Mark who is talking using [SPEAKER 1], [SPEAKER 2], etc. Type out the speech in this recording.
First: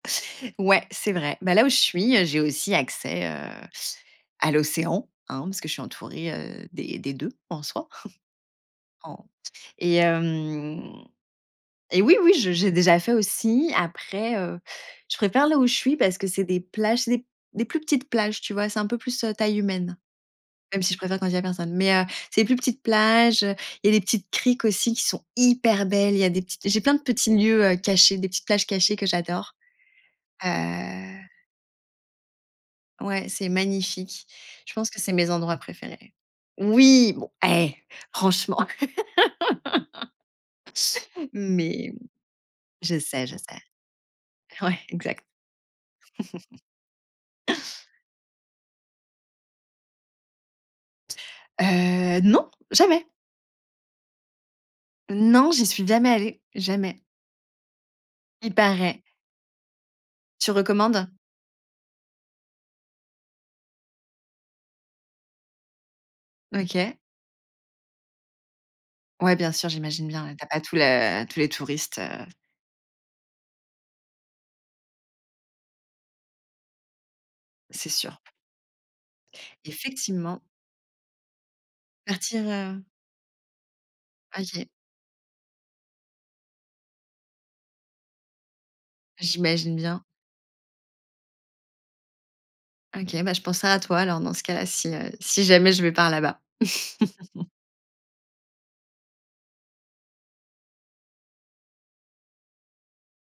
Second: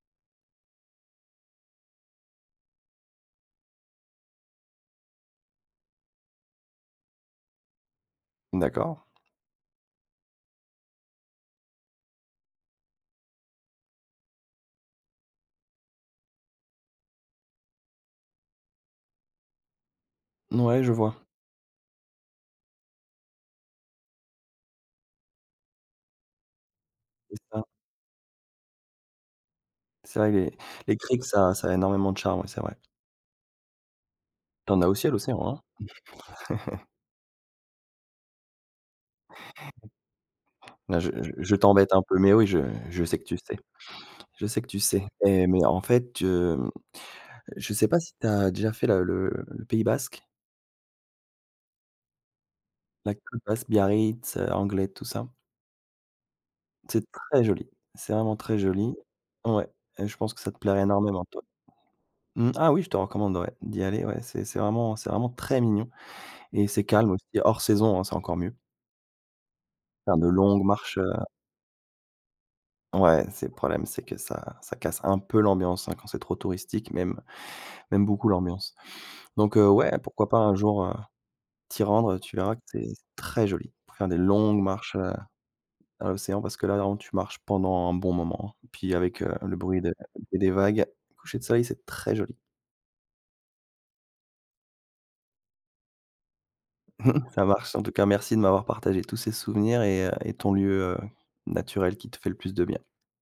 [SPEAKER 1] Ouais, c'est vrai. Bah, là où je suis, heu, j'ai aussi accès, heu, à l'océan, hein, parce que je suis entourée, heu, des des 2 en soi.
[SPEAKER 2] D'accord.
[SPEAKER 1] En s et hem, et oui, oui, je j'ai déjà fait aussi. Après, heu, je préfère là où je suis, parce que c'est des plages, c'est des plus petites plages, tu vois? C'est un peu plus, heu, taille humaine. Même
[SPEAKER 2] Ouais, je
[SPEAKER 1] si je
[SPEAKER 2] vois.
[SPEAKER 1] préfère quand il y a q personne, mais heu, c'est plus petite plage, heu, et les petites criques aussi, qui sont hyper belles. Il y a des petites j'ai plein de petits
[SPEAKER 2] C'est ça.
[SPEAKER 1] lieux, heu, cachés, des petites plages cachées que j'adore,
[SPEAKER 2] C'est vrai,
[SPEAKER 1] heu
[SPEAKER 2] les les criques, ça ça a énormément de charme. Ouais, c'est vrai.
[SPEAKER 1] Ouais, c'est magnifique. Je
[SPEAKER 2] Tu en as
[SPEAKER 1] pense que
[SPEAKER 2] aussi à
[SPEAKER 1] c'est mes endroits
[SPEAKER 2] l'océan.
[SPEAKER 1] préférés. Oui! Bon eh! Franchement!
[SPEAKER 2] Non, je je
[SPEAKER 1] Mais.
[SPEAKER 2] t'embête un peu, mais oui je
[SPEAKER 1] Je
[SPEAKER 2] je sais que
[SPEAKER 1] sais je
[SPEAKER 2] tu sais.
[SPEAKER 1] sais.
[SPEAKER 2] Je sais que tu
[SPEAKER 1] Ouais.
[SPEAKER 2] sais,
[SPEAKER 1] Exact.
[SPEAKER 2] mais- mais en fait, heu, je sais pas si tu as déjà fait la le le pays basque?
[SPEAKER 1] Heu, non, jamais!
[SPEAKER 2] La côte basque. Biarritz, Anglet, tout ça.
[SPEAKER 1] Non, j'y suis jamais allée. Jamais.
[SPEAKER 2] C'est très joli, c'est vraiment
[SPEAKER 1] Il
[SPEAKER 2] très joli!
[SPEAKER 1] paraît.
[SPEAKER 2] Ouais, je pense que
[SPEAKER 1] Tu
[SPEAKER 2] ça te plaîrait
[SPEAKER 1] recommandes?
[SPEAKER 2] énormément, toi mmh, ah oui, je te recommande ouais, d'y aller. Ouais, c'est c'est vraiment c'est vraiment très mignon, et c'est
[SPEAKER 1] OK.
[SPEAKER 2] calme aussi hors saison. C'est encore mieux.
[SPEAKER 1] Ouais, bien sûr, j'imagine
[SPEAKER 2] Faire de
[SPEAKER 1] bien. Tu as pas
[SPEAKER 2] longues
[SPEAKER 1] tous
[SPEAKER 2] marches, heu
[SPEAKER 1] le tous les touristes, heu
[SPEAKER 2] Ouais c'est le problème, c'est que ça ça casse un peu l'ambiance hein quand c'est trop touristique, même
[SPEAKER 1] C'est
[SPEAKER 2] même
[SPEAKER 1] sûr.
[SPEAKER 2] beaucoup l'ambiance, donc heu, ouais, pourquoi pas
[SPEAKER 1] Effectivement.
[SPEAKER 2] un jour, heu, t'y rendre? Tu
[SPEAKER 1] Partir,
[SPEAKER 2] verras que
[SPEAKER 1] heu
[SPEAKER 2] c'est très joli. Pour faire des longues
[SPEAKER 1] OK.
[SPEAKER 2] marches, heu, à l'océan, parce que là en tu marches pendant un bon moment, puis avec le
[SPEAKER 1] J'imagine
[SPEAKER 2] bruit de
[SPEAKER 1] bien.
[SPEAKER 2] des vagues, coucher de soleil c'est très joli.
[SPEAKER 1] OK, bah, je penserai à toi, alors, dans ce cas-là, si, heu, si jamais je vais par là-bas.
[SPEAKER 2] Ça marche! En tout cas, merci de m'avoir partagé tous ces souvenirs et heu, et ton lieu, heu, naturel qui te fait le plus de bien.